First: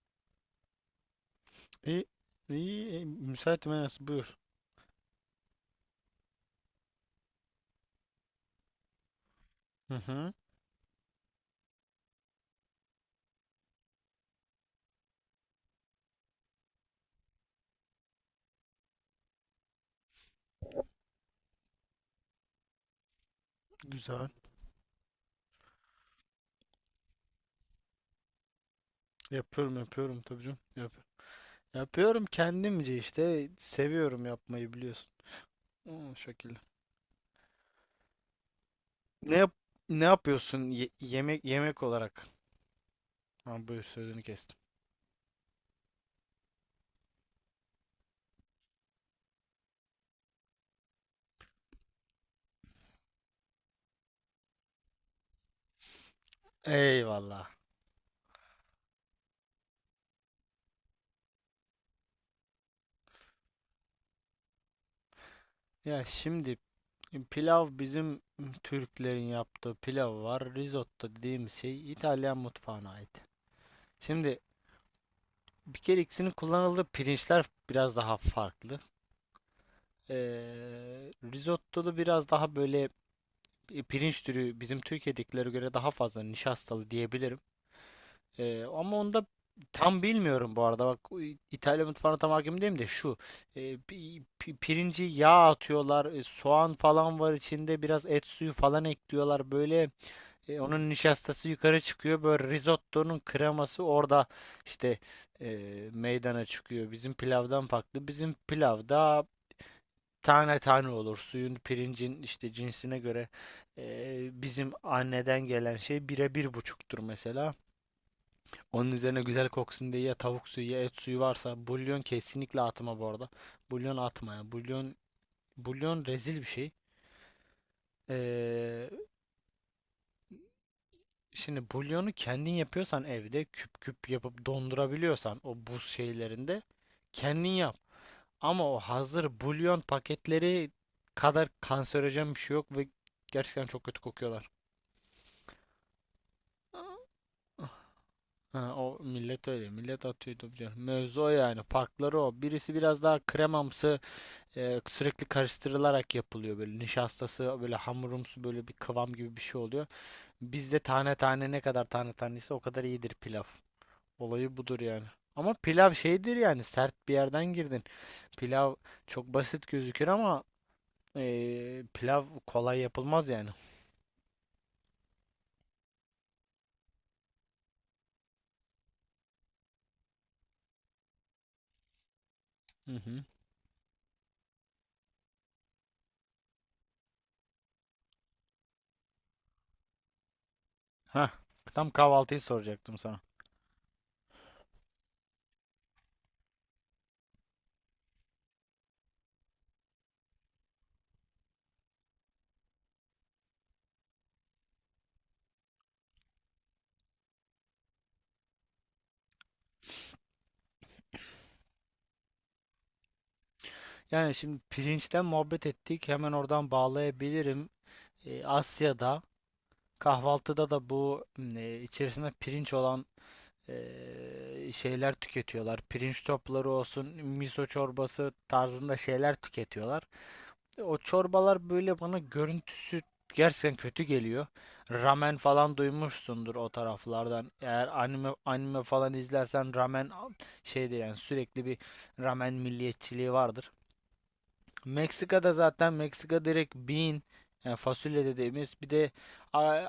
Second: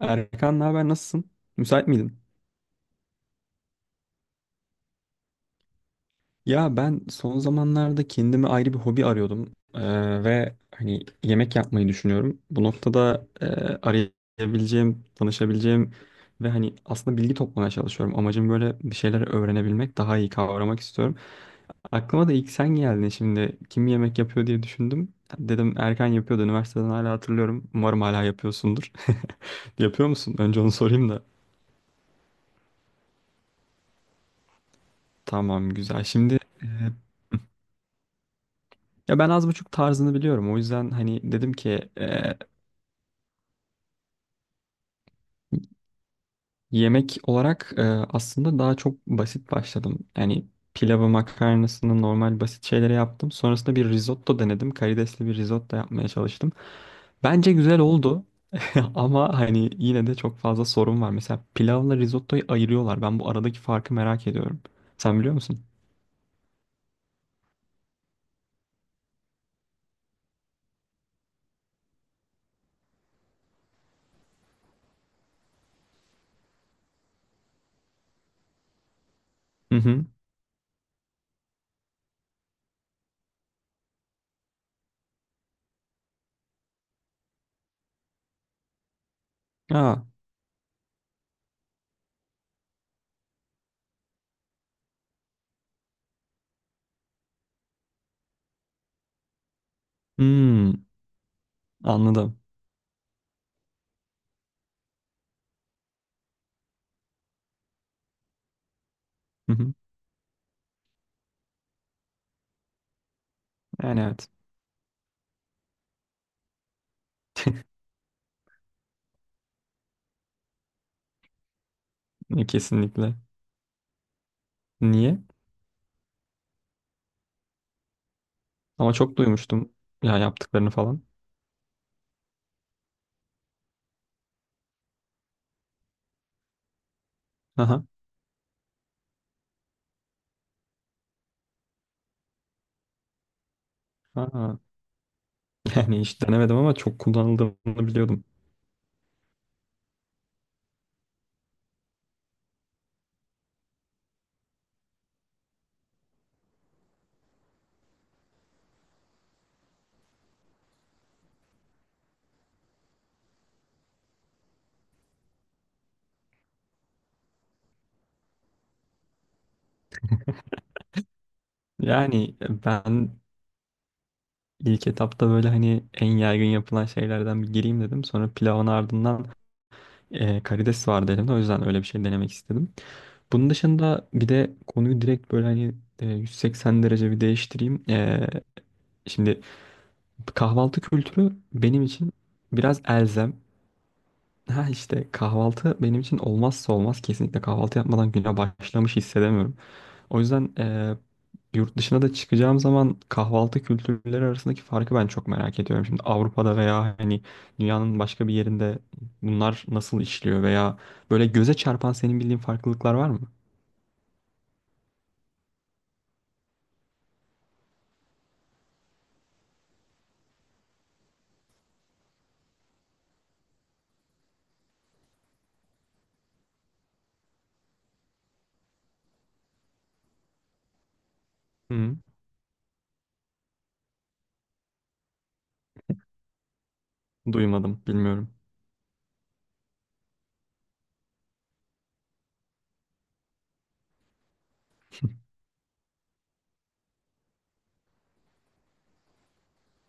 Erkan ne haber, nasılsın? Müsait İyi, miydin? iyi, iyi. Müsaitim Enes, buyur. Ya ben son zamanlarda kendime ayrı bir hobi arıyordum. Hı hı, Ve hani yemek yapmayı düşünüyorum. Bu noktada arayabileceğim, danışabileceğim ve hani aslında bilgi toplamaya çalışıyorum. Amacım böyle bir şeyler öğrenebilmek, daha iyi kavramak istiyorum. Aklıma da ilk sen geldin, şimdi kim yemek güzel. yapıyor diye düşündüm. Dedim Erkan yapıyordu üniversiteden, hala hatırlıyorum. Umarım hala yapıyorsundur. Yapıyorum Yapıyor yapıyorum musun? tabii canım. Önce onu Yap sorayım da. yapıyorum kendimce işte, seviyorum yapmayı biliyorsun. Tamam, güzel. O şekilde. Ya ben Ne az yap buçuk Ne tarzını biliyorum. O yapıyorsun yüzden hani dedim yemek ki olarak? e, Ha, buyur, sözünü kestim. yemek olarak aslında daha çok basit başladım. Yani pilavı, makarnasını, normal basit şeyleri yaptım. Sonrasında bir risotto denedim. Karidesli bir risotto yapmaya çalıştım. Eyvallah. Bence güzel oldu, ama hani yine de çok fazla sorun var. Mesela pilavla risottoyu ayırıyorlar. Ben bu aradaki farkı merak ediyorum. Sen biliyor musun? Ya şimdi pilav, bizim Türklerin yaptığı pilav var. Risotto dediğim şey İtalyan mutfağına ait. Şimdi bir kere ikisinin kullanıldığı pirinçler biraz daha farklı. Hı hı. Risotto'da biraz daha böyle pirinç türü bizim Türkiye'dekilere göre daha fazla nişastalı diyebilirim. Ama onda tam Aa, bilmiyorum bu arada. Bak, o İtalya mutfağına tam hakim değilim de şu. Pirinci yağ atıyorlar. Soğan falan var içinde. Biraz et suyu falan ekliyorlar. Böyle hmm, onun nişastası yukarı çıkıyor. anladım. Böyle risottonun kreması orada işte e, meydana çıkıyor. Bizim pilavdan farklı. Bizim pilavda Hı hı. tane tane olur. Suyun, pirincin işte cinsine göre Yani evet, bizim anneden gelen şey bire bir buçuktur mesela. Onun üzerine güzel koksun diye ya tavuk suyu ya et suyu, varsa bulyon, kesinlikle atma bu kesinlikle. arada. Bulyon atma ya. Bulyon, Niye? bulyon rezil bir şey. Eee, Ama çok duymuştum ya, yaptıklarını falan. Şimdi bulyonu kendin yapıyorsan, evde küp küp yapıp dondurabiliyorsan o buz şeylerinde, kendin yap. Aha. Ama o hazır bulyon paketleri kadar kanserojen bir şey yok ve gerçekten çok kötü kokuyorlar. Aha. Yani hiç denemedim ama çok kullanıldığını biliyordum. Ha, o millet öyle. Millet atıyor tabii canım. Mevzu o yani. Farkları o. Birisi biraz daha kremamsı, sürekli karıştırılarak yapılıyor böyle. Nişastası böyle hamurumsu, böyle bir kıvam gibi bir şey oluyor. Bizde tane tane, ne kadar tane tanesi o kadar iyidir pilav. Olayı budur yani. Ama pilav şeydir yani, sert bir yerden girdin. Pilav çok basit gözükür ama pilav Yani kolay ben yapılmaz yani. ilk etapta böyle hani en yaygın yapılan şeylerden bir gireyim dedim. Sonra pilavın ardından karides vardı elimde. O yüzden öyle bir şey denemek istedim. Hı hı. Bunun dışında bir de konuyu direkt böyle hani 180 derece bir değiştireyim. Şimdi kahvaltı Hah, kültürü benim tam için kahvaltıyı biraz soracaktım sana. elzem. Ha işte kahvaltı benim için olmazsa olmaz. Kesinlikle kahvaltı yapmadan güne başlamış hissedemiyorum. O yüzden yurt dışına da çıkacağım zaman kahvaltı kültürleri arasındaki farkı ben çok merak ediyorum. Şimdi Avrupa'da veya hani dünyanın başka bir yerinde bunlar nasıl işliyor veya böyle göze çarpan senin bildiğin farklılıklar var mı? Yani şimdi pirinçten muhabbet ettik, hemen oradan bağlayabilirim. Asya'da kahvaltıda da bu içerisinde pirinç olan şeyler tüketiyorlar. Pirinç topları olsun, miso çorbası tarzında şeyler tüketiyorlar. O çorbalar Hı, böyle, bana görüntüsü gerçekten kötü geliyor. Ramen falan duymuşsundur o taraflardan. duymadım, Eğer anime bilmiyorum. anime falan izlersen, ramen şeyde yani, sürekli bir ramen milliyetçiliği vardır. Meksika'da zaten, Meksika direkt bean yani fasulye dediğimiz bir de a,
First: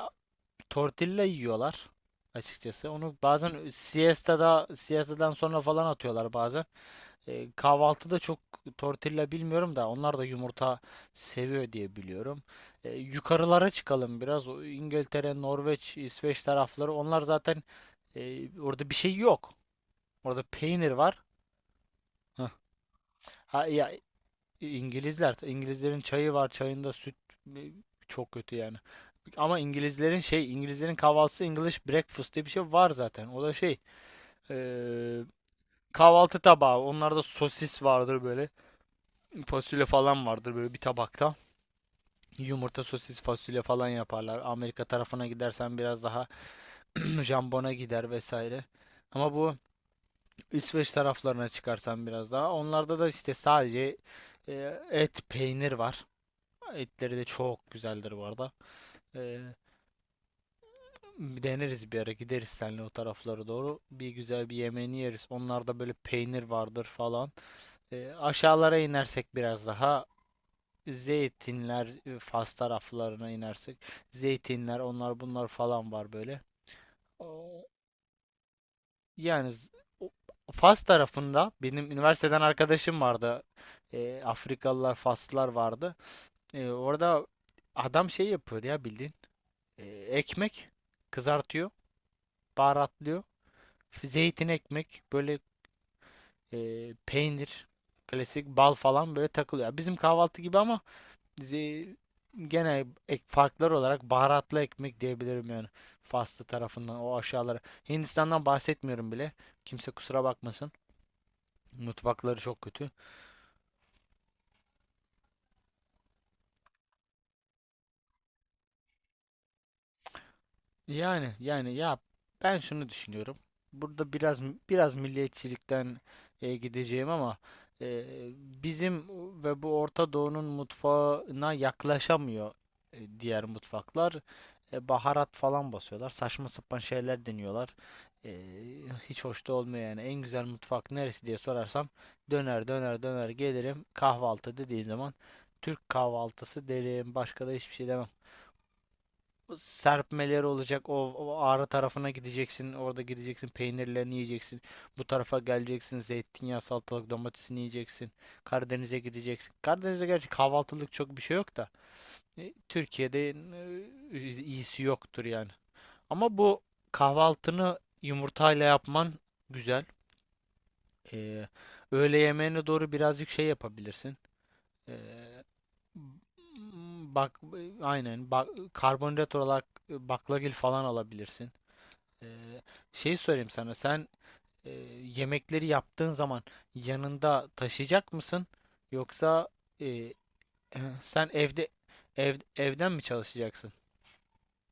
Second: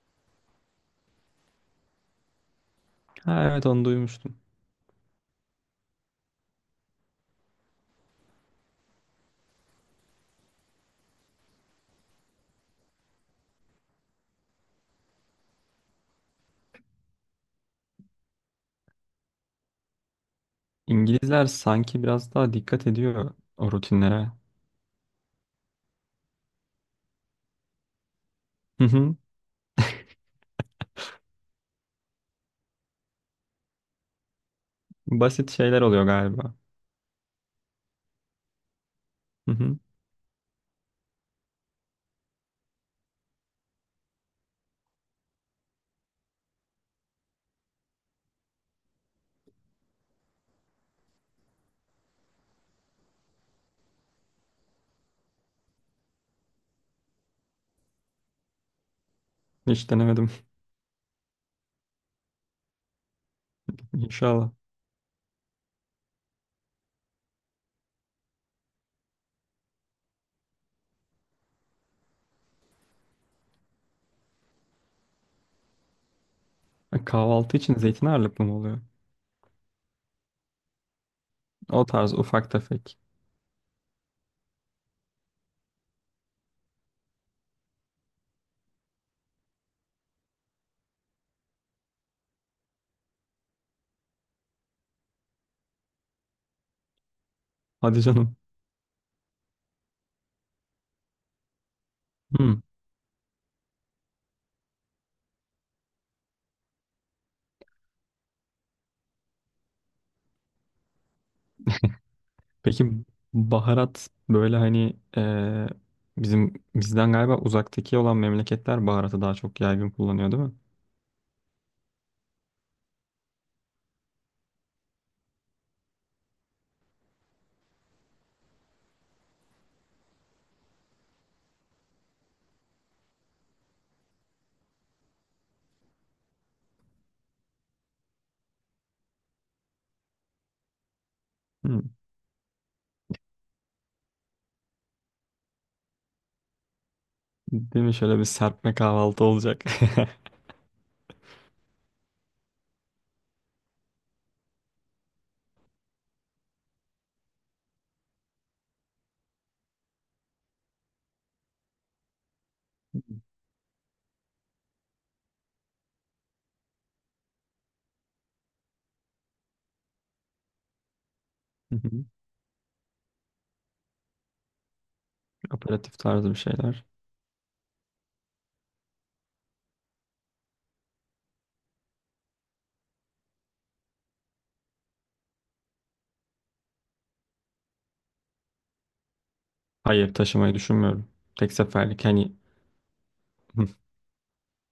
tortilla yiyorlar açıkçası. Onu Ha evet, bazen onu duymuştum. Siesta'dan sonra falan atıyorlar bazen. Kahvaltıda çok tortilla bilmiyorum da, onlar da yumurta seviyor diye biliyorum. Yukarılara çıkalım biraz. O İngiltere, Norveç, İsveç tarafları, onlar zaten, orada bir şey yok. Orada peynir var. İngilizler sanki biraz Heh. daha dikkat ediyor Ha, o ya rutinlere. İngilizlerin çayı var, çayında süt, e, çok kötü yani. Hı hı. Ama İngilizlerin kahvaltısı English breakfast diye bir şey var zaten. O da şey, e, Basit şeyler oluyor kahvaltı galiba. tabağı. Onlarda sosis vardır böyle, Hı hı. fasulye falan vardır böyle bir tabakta. Yumurta, sosis, fasulye falan yaparlar. Amerika tarafına gidersen biraz daha jambona gider vesaire. Ama bu İsveç taraflarına çıkarsan biraz daha. Onlarda da işte sadece e, et, peynir var. Etleri de çok güzeldir bu arada. Ee, Hiç denemedim. Bir deneriz, bir ara gideriz seninle o taraflara doğru. Bir güzel İnşallah. bir yemeğini yeriz. Onlarda böyle peynir vardır falan. Aşağılara inersek biraz daha zeytinler, Fas taraflarına inersek zeytinler, onlar bunlar falan var böyle. Kahvaltı O- için zeytin ağırlıklı mı oluyor? Yani o- Fas tarafında O benim tarz üniversiteden ufak tefek. arkadaşım vardı. Afrikalılar, Faslılar vardı. Orada adam şey yapıyordu ya bildiğin. Ekmek kızartıyor, baharatlıyor. Zeytin, ekmek, böyle peynir, Hadi canım. klasik bal falan böyle takılıyor. Bizim kahvaltı gibi ama ze- Hmm. gene farklar olarak baharatlı ekmek diyebilirim yani. Faslı tarafından o aşağılara. Hindistan'dan bahsetmiyorum bile. Kimse kusura bakmasın. Mutfakları çok Peki kötü. baharat böyle hani bizim bizden galiba uzaktaki olan memleketler baharatı daha çok yaygın kullanıyor, değil mi? Yani ya, ben şunu düşünüyorum. Burada biraz milliyetçilikten gideceğim ama e, bizim ve bu Orta Doğu'nun mutfağına yaklaşamıyor diğer mutfaklar. Baharat falan basıyorlar. Saçma sapan şeyler deniyorlar. E, Hiç hoş da olmuyor yani. En güzel mutfak neresi diye sorarsam, Hmm. döner döner döner gelirim. Kahvaltı dediğin zaman Türk kahvaltısı derim. Başka da hiçbir Değil şey mi? demem. Şöyle bir serpme kahvaltı olacak. Serpmeleri olacak. O Ağrı tarafına gideceksin. Orada gideceksin. Peynirlerini yiyeceksin. Bu tarafa geleceksin. Zeytinyağı, salatalık, domatesini yiyeceksin. Karadeniz'e gideceksin. Karadeniz'de gerçi kahvaltılık çok bir şey yok da, Türkiye'de iyisi yoktur yani. Ama bu kahvaltını yumurtayla yapman güzel. Ee, Hı hı. Öğle yemeğine doğru birazcık şey yapabilirsin. Ee, Aperatif tarzı bir şeyler. Bak aynen bak, karbonhidrat olarak baklagil falan alabilirsin. Ee, Şey sorayım sana. Sen e, yemekleri yaptığın zaman yanında taşıyacak mısın? Yoksa e, Hayır, taşımayı düşünmüyorum. sen Tek evde, seferlik hani. Evden mi Hı. çalışacaksın?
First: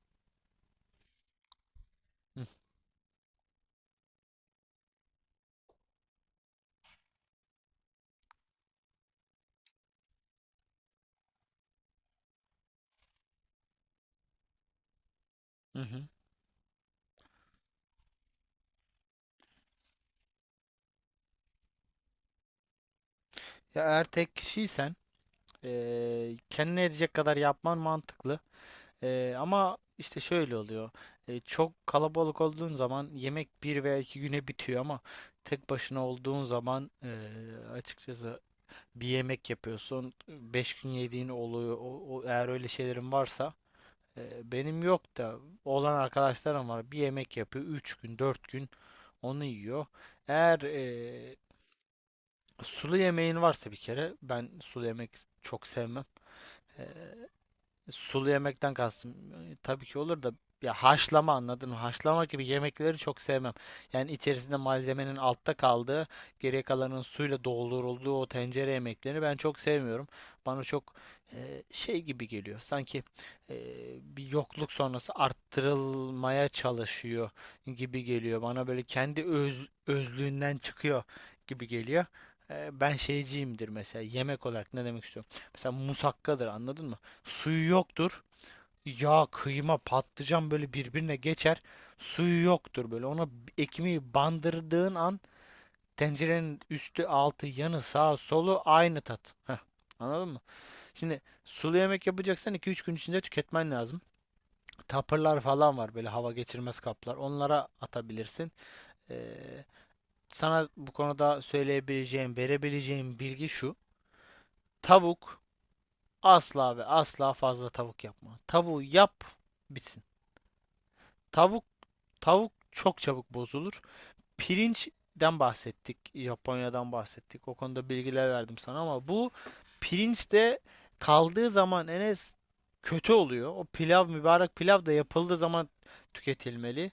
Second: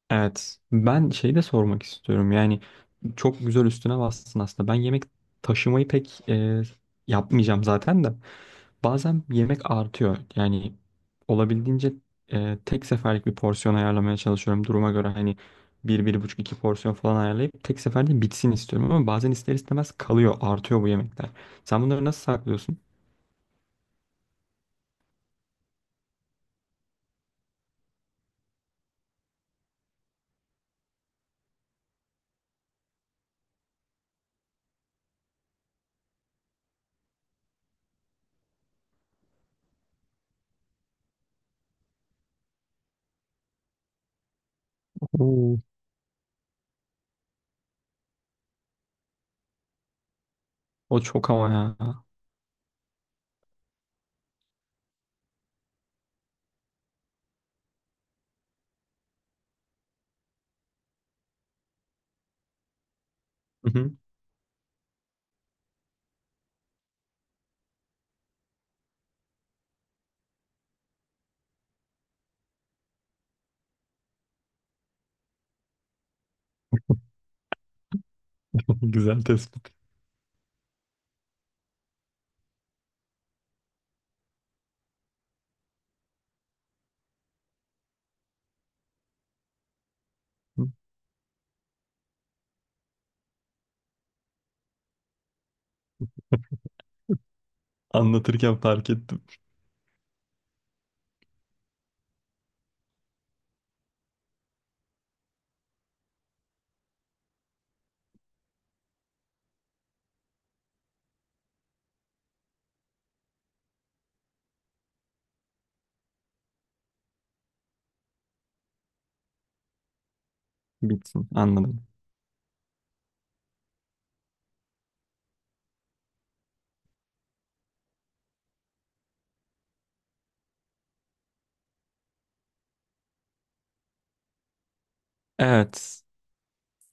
Evet. Ben şey de sormak istiyorum. Hı Yani çok güzel üstüne bastın aslında. Ben yemek taşımayı pek yapmayacağım zaten de. Bazen yemek artıyor. Yani olabildiğince tek seferlik bir porsiyon ayarlamaya çalışıyorum. Duruma göre hani hı. bir, Hı. bir buçuk, iki porsiyon falan ayarlayıp tek seferde bitsin istiyorum. Ama bazen ister istemez kalıyor, artıyor bu yemekler. Sen bunları nasıl saklıyorsun? Ya eğer tek kişiysen, kendine edecek kadar yapman mantıklı. Ama işte şöyle oluyor. Çok kalabalık olduğun zaman yemek 1 veya 2 güne bitiyor, ama tek başına olduğun zaman, açıkçası bir yemek yapıyorsun. 5 gün yediğin oluyor. Eğer öyle şeylerin varsa, benim yok da Oo. olan arkadaşlarım var. Bir yemek yapıyor. 3 gün, 4 gün onu yiyor. Eğer O çok ama ya. sulu yemeğin varsa, bir kere ben sulu yemek çok sevmem. E, Sulu yemekten kastım. Tabii ki olur da, ya haşlama, anladın mı? Haşlama gibi yemekleri çok sevmem. Hı hı. Yani içerisinde malzemenin altta kaldığı, geriye kalanın suyla doldurulduğu o tencere yemeklerini ben çok sevmiyorum. Bana çok şey gibi geliyor. Sanki e, bir yokluk sonrası arttırılmaya çalışıyor gibi geliyor. Bana böyle kendi Güzel tespit. özlüğünden çıkıyor gibi geliyor. Ben şeyciyimdir mesela, yemek olarak ne demek istiyorum? Mesela musakkadır, anladın mı? Suyu yoktur. Yağ, kıyma, patlıcan böyle birbirine geçer. Suyu yoktur böyle. Ona ekmeği bandırdığın an, tencerenin üstü, altı, yanı, sağı, Anlatırken solu fark aynı ettim. tat. Heh, anladın mı? Şimdi sulu yemek yapacaksan 2-3 gün içinde tüketmen lazım. Tapırlar falan var, böyle hava geçirmez kaplar. Onlara atabilirsin. Ee, Sana bu konuda söyleyebileceğim, verebileceğim bilgi şu. Tavuk, asla ve asla fazla tavuk yapma. Tavuğu yap, bitsin. Bitsin. Tavuk Anladım. Tavuk çok çabuk bozulur. Pirinçten bahsettik, Japonya'dan bahsettik. O konuda bilgiler verdim sana ama bu pirinç de kaldığı zaman, Enes, kötü oluyor. O pilav, mübarek pilav da yapıldığı zaman Evet. tüketilmeli.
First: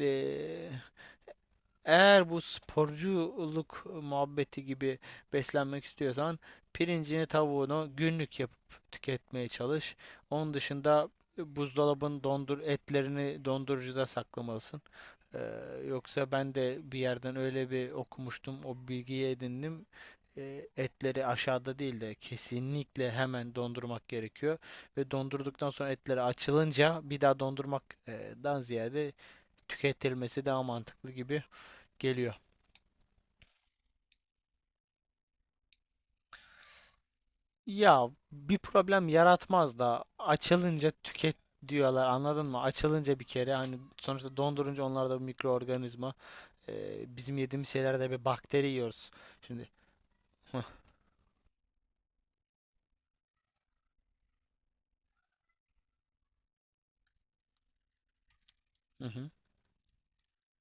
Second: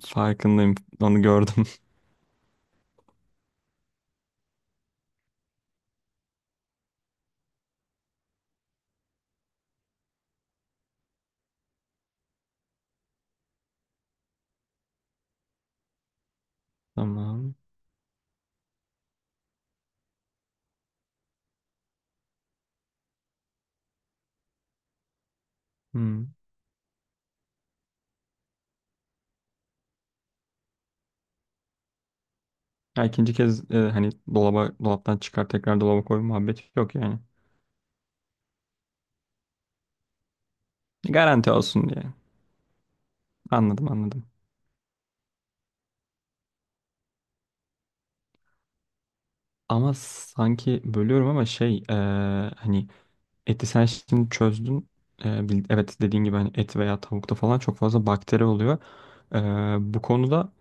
Ee, Farkındayım. Onu gördüm. Eğer bu sporculuk muhabbeti gibi beslenmek istiyorsan, pirincini, tavuğunu günlük yapıp tüketmeye çalış. Onun dışında buzdolabın, dondur, etlerini dondurucuda saklamalısın. Yoksa ben de bir yerden Tamam. öyle bir okumuştum, o bilgiyi edindim. Etleri aşağıda değil de kesinlikle hemen dondurmak gerekiyor. Ve dondurduktan sonra etleri Hmm. açılınca bir daha dondurmaktan ziyade tüketilmesi daha mantıklı gibi geliyor. Ya ikinci kez hani dolaba, dolaptan çıkar tekrar dolaba koy muhabbeti yok yani. Ya bir problem yaratmaz da, açılınca tüket Garanti olsun diye. diyorlar, anladın mı? Açılınca bir kere, hani Anladım, anladım. sonuçta dondurunca, onlarda bir mikroorganizma. Bizim yediğimiz şeylerde bir bakteri yiyoruz. Şimdi. Ama sanki bölüyorum ama şey, hani. Eti sen şimdi çözdün. Evet, dediğin gibi hani et veya tavukta falan çok fazla bakteri oluyor. Ee, Bu konuda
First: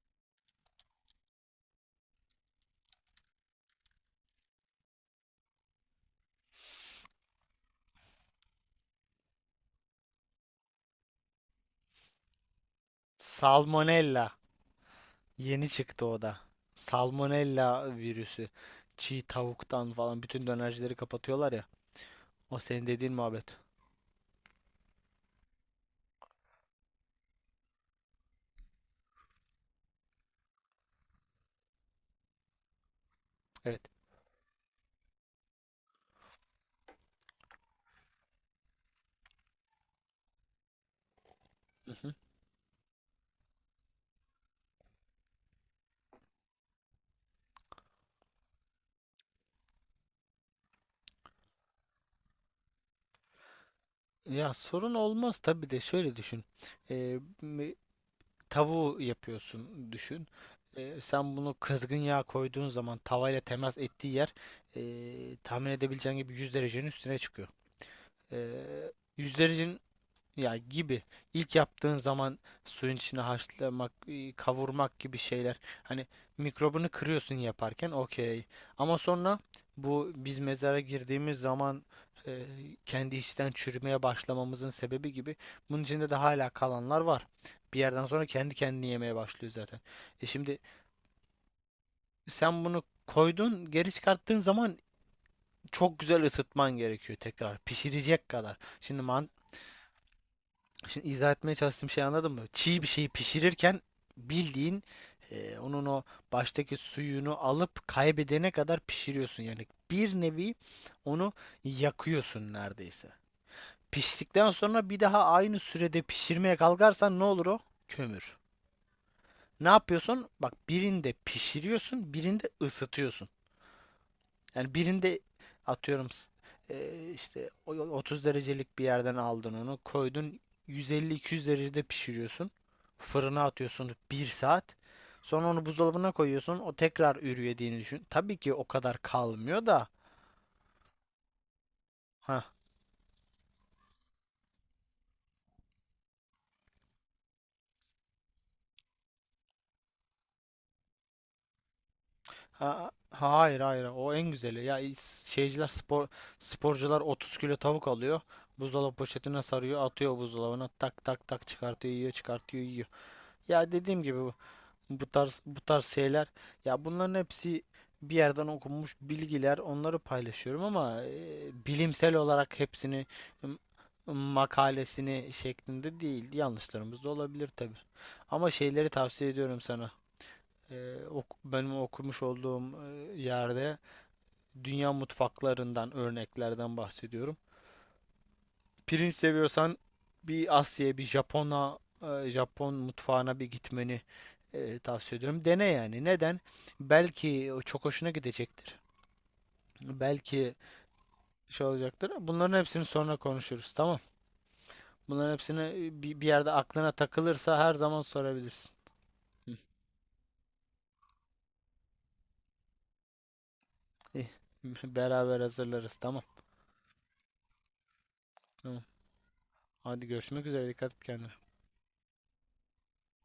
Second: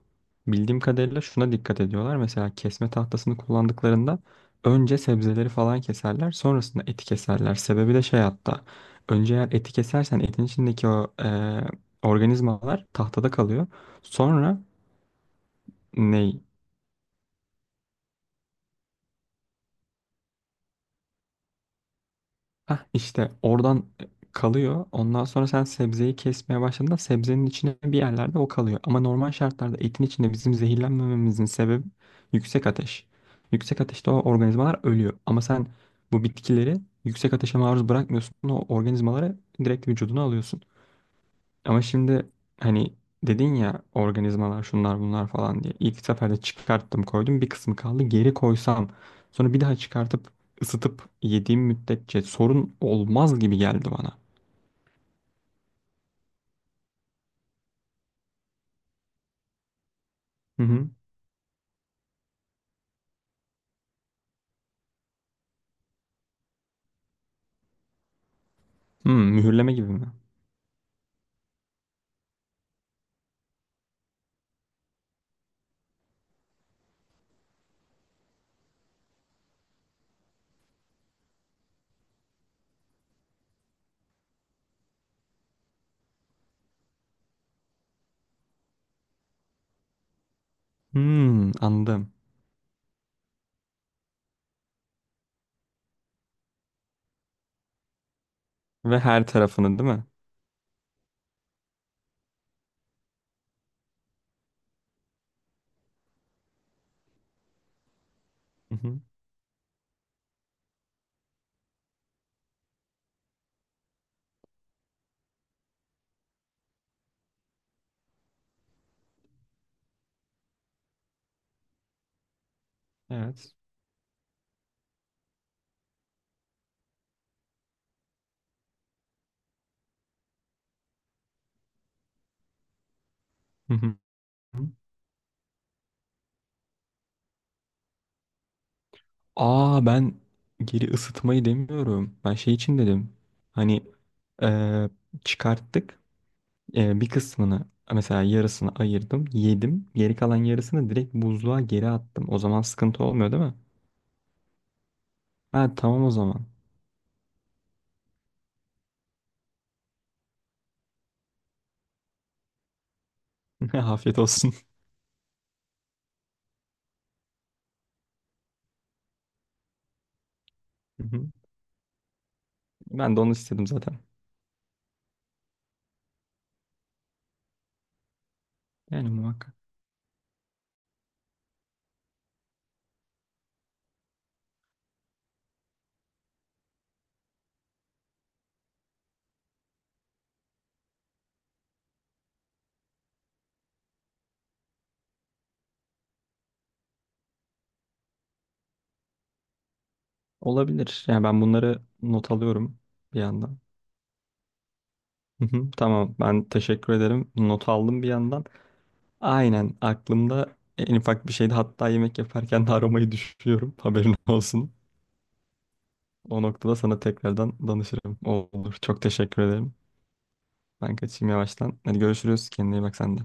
bildiğim kadarıyla şuna dikkat ediyorlar. Mesela kesme tahtasını kullandıklarında önce sebzeleri falan keserler, sonrasında eti keserler. Sebebi de şey hatta. Önce eğer eti kesersen etin içindeki o organizmalar tahtada kalıyor. Salmonella. Sonra Yeni çıktı o da. ne? Salmonella virüsü. Çiğ tavuktan falan bütün dönercileri kapatıyorlar ya. O Hah, senin dediğin işte muhabbet. oradan kalıyor. Ondan sonra sen sebzeyi kesmeye başladığında sebzenin içine bir yerlerde o kalıyor. Ama normal şartlarda etin içinde bizim zehirlenmememizin sebebi yüksek ateş. Evet. Yüksek ateşte o organizmalar ölüyor. Ama sen bu bitkileri yüksek ateşe maruz bırakmıyorsun. O organizmaları direkt vücuduna alıyorsun. Ama Hı hı. şimdi hani dedin ya, organizmalar şunlar bunlar falan diye. İlk seferde çıkarttım koydum, bir kısmı kaldı, geri koysam sonra bir daha çıkartıp ısıtıp yediğim müddetçe sorun olmaz gibi geldi bana. Ya sorun olmaz tabii de şöyle düşün. Ee, m- Tavuğu yapıyorsun, düşün. Hı hı. Sen bunu kızgın yağ koyduğun zaman, tavayla temas ettiği yer, tahmin edebileceğin gibi, 100 derecenin üstüne çıkıyor. Hmm, 100 mühürleme derecenin. gibi mi? Ya gibi. İlk yaptığın zaman suyun içine haşlamak, kavurmak gibi şeyler. Hani mikrobunu kırıyorsun yaparken, okey. Ama sonra bu, biz mezara girdiğimiz zaman e, kendi içten çürümeye başlamamızın sebebi gibi. Bunun içinde de hala kalanlar var. Bir yerden sonra kendi kendini yemeye başlıyor zaten. Şimdi Hmm, anladım. sen bunu koydun, geri çıkarttığın zaman çok güzel ısıtman gerekiyor tekrar. Pişirecek kadar. Ve her tarafını, değil mi? Şimdi izah etmeye çalıştığım şeyi anladın mı? Çiğ bir şeyi pişirirken, bildiğin, onun o baştaki suyunu alıp kaybedene Hı kadar hı. pişiriyorsun. Yani bir nevi onu yakıyorsun neredeyse. Piştikten sonra bir daha aynı sürede pişirmeye kalkarsan ne olur o? Kömür. Ne yapıyorsun? Bak, birinde pişiriyorsun, birinde ısıtıyorsun. Evet. Yani birinde atıyorum, 30 derecelik bir yerden aldın onu, koydun 150-200 derecede pişiriyorsun. Fırına Hı atıyorsun hı. bir saat. Sonra onu buzdolabına koyuyorsun. O tekrar ürüyediğini düşün. Tabii ki o kadar kalmıyor Aa, da. ben geri ısıtmayı demiyorum. Ben Ha, şey için dedim. Hani, eee, çıkarttık. Bir kısmını mesela, yarısını ayırdım, yedim. Geri kalan yarısını direkt buzluğa geri attım. O zaman ha, sıkıntı olmuyor, değil mi? hayır hayır, o en güzeli. Şeyciler, Ha tamam, o zaman. sporcular 30 kilo tavuk alıyor. Buzdolabı poşetine sarıyor, atıyor buzdolabına, tak tak tak çıkartıyor, yiyor, çıkartıyor, yiyor. Ya dediğim gibi, Afiyet olsun. bu tarz bu tarz şeyler, ya bunların hepsi bir yerden okunmuş bilgiler, onları paylaşıyorum ama Hı hı. bilimsel olarak hepsini, Ben de onu m- istedim zaten. makalesini şeklinde değil. Yanlışlarımız da olabilir tabi. Ama şeyleri Yani tavsiye muhakkak. ediyorum sana. Benim okumuş olduğum yerde dünya mutfaklarından örneklerden bahsediyorum, pirinç seviyorsan bir Asya'ya, bir Japon'a, Japon mutfağına bir gitmeni tavsiye ediyorum. Dene yani. Neden? Belki o çok hoşuna gidecektir. Belki Olabilir. Yani ben şey bunları olacaktır. not Bunların alıyorum hepsini sonra bir yandan. konuşuruz. Tamam. Bunların Hı hepsini, hı. Tamam, bir ben yerde aklına teşekkür ederim. takılırsa Not her zaman aldım bir yandan. sorabilirsin. Hı. Aynen, aklımda en ufak bir şeydi. Hatta yemek yaparken de aromayı düşünüyorum, haberin İyi. olsun. Beraber hazırlarız. Tamam. O noktada sana tekrardan danışırım. Olur. Tamam. Çok teşekkür ederim. Hadi görüşmek üzere. Dikkat Ben et kaçayım kendine. yavaştan. Hadi görüşürüz. Kendine iyi bak sen de.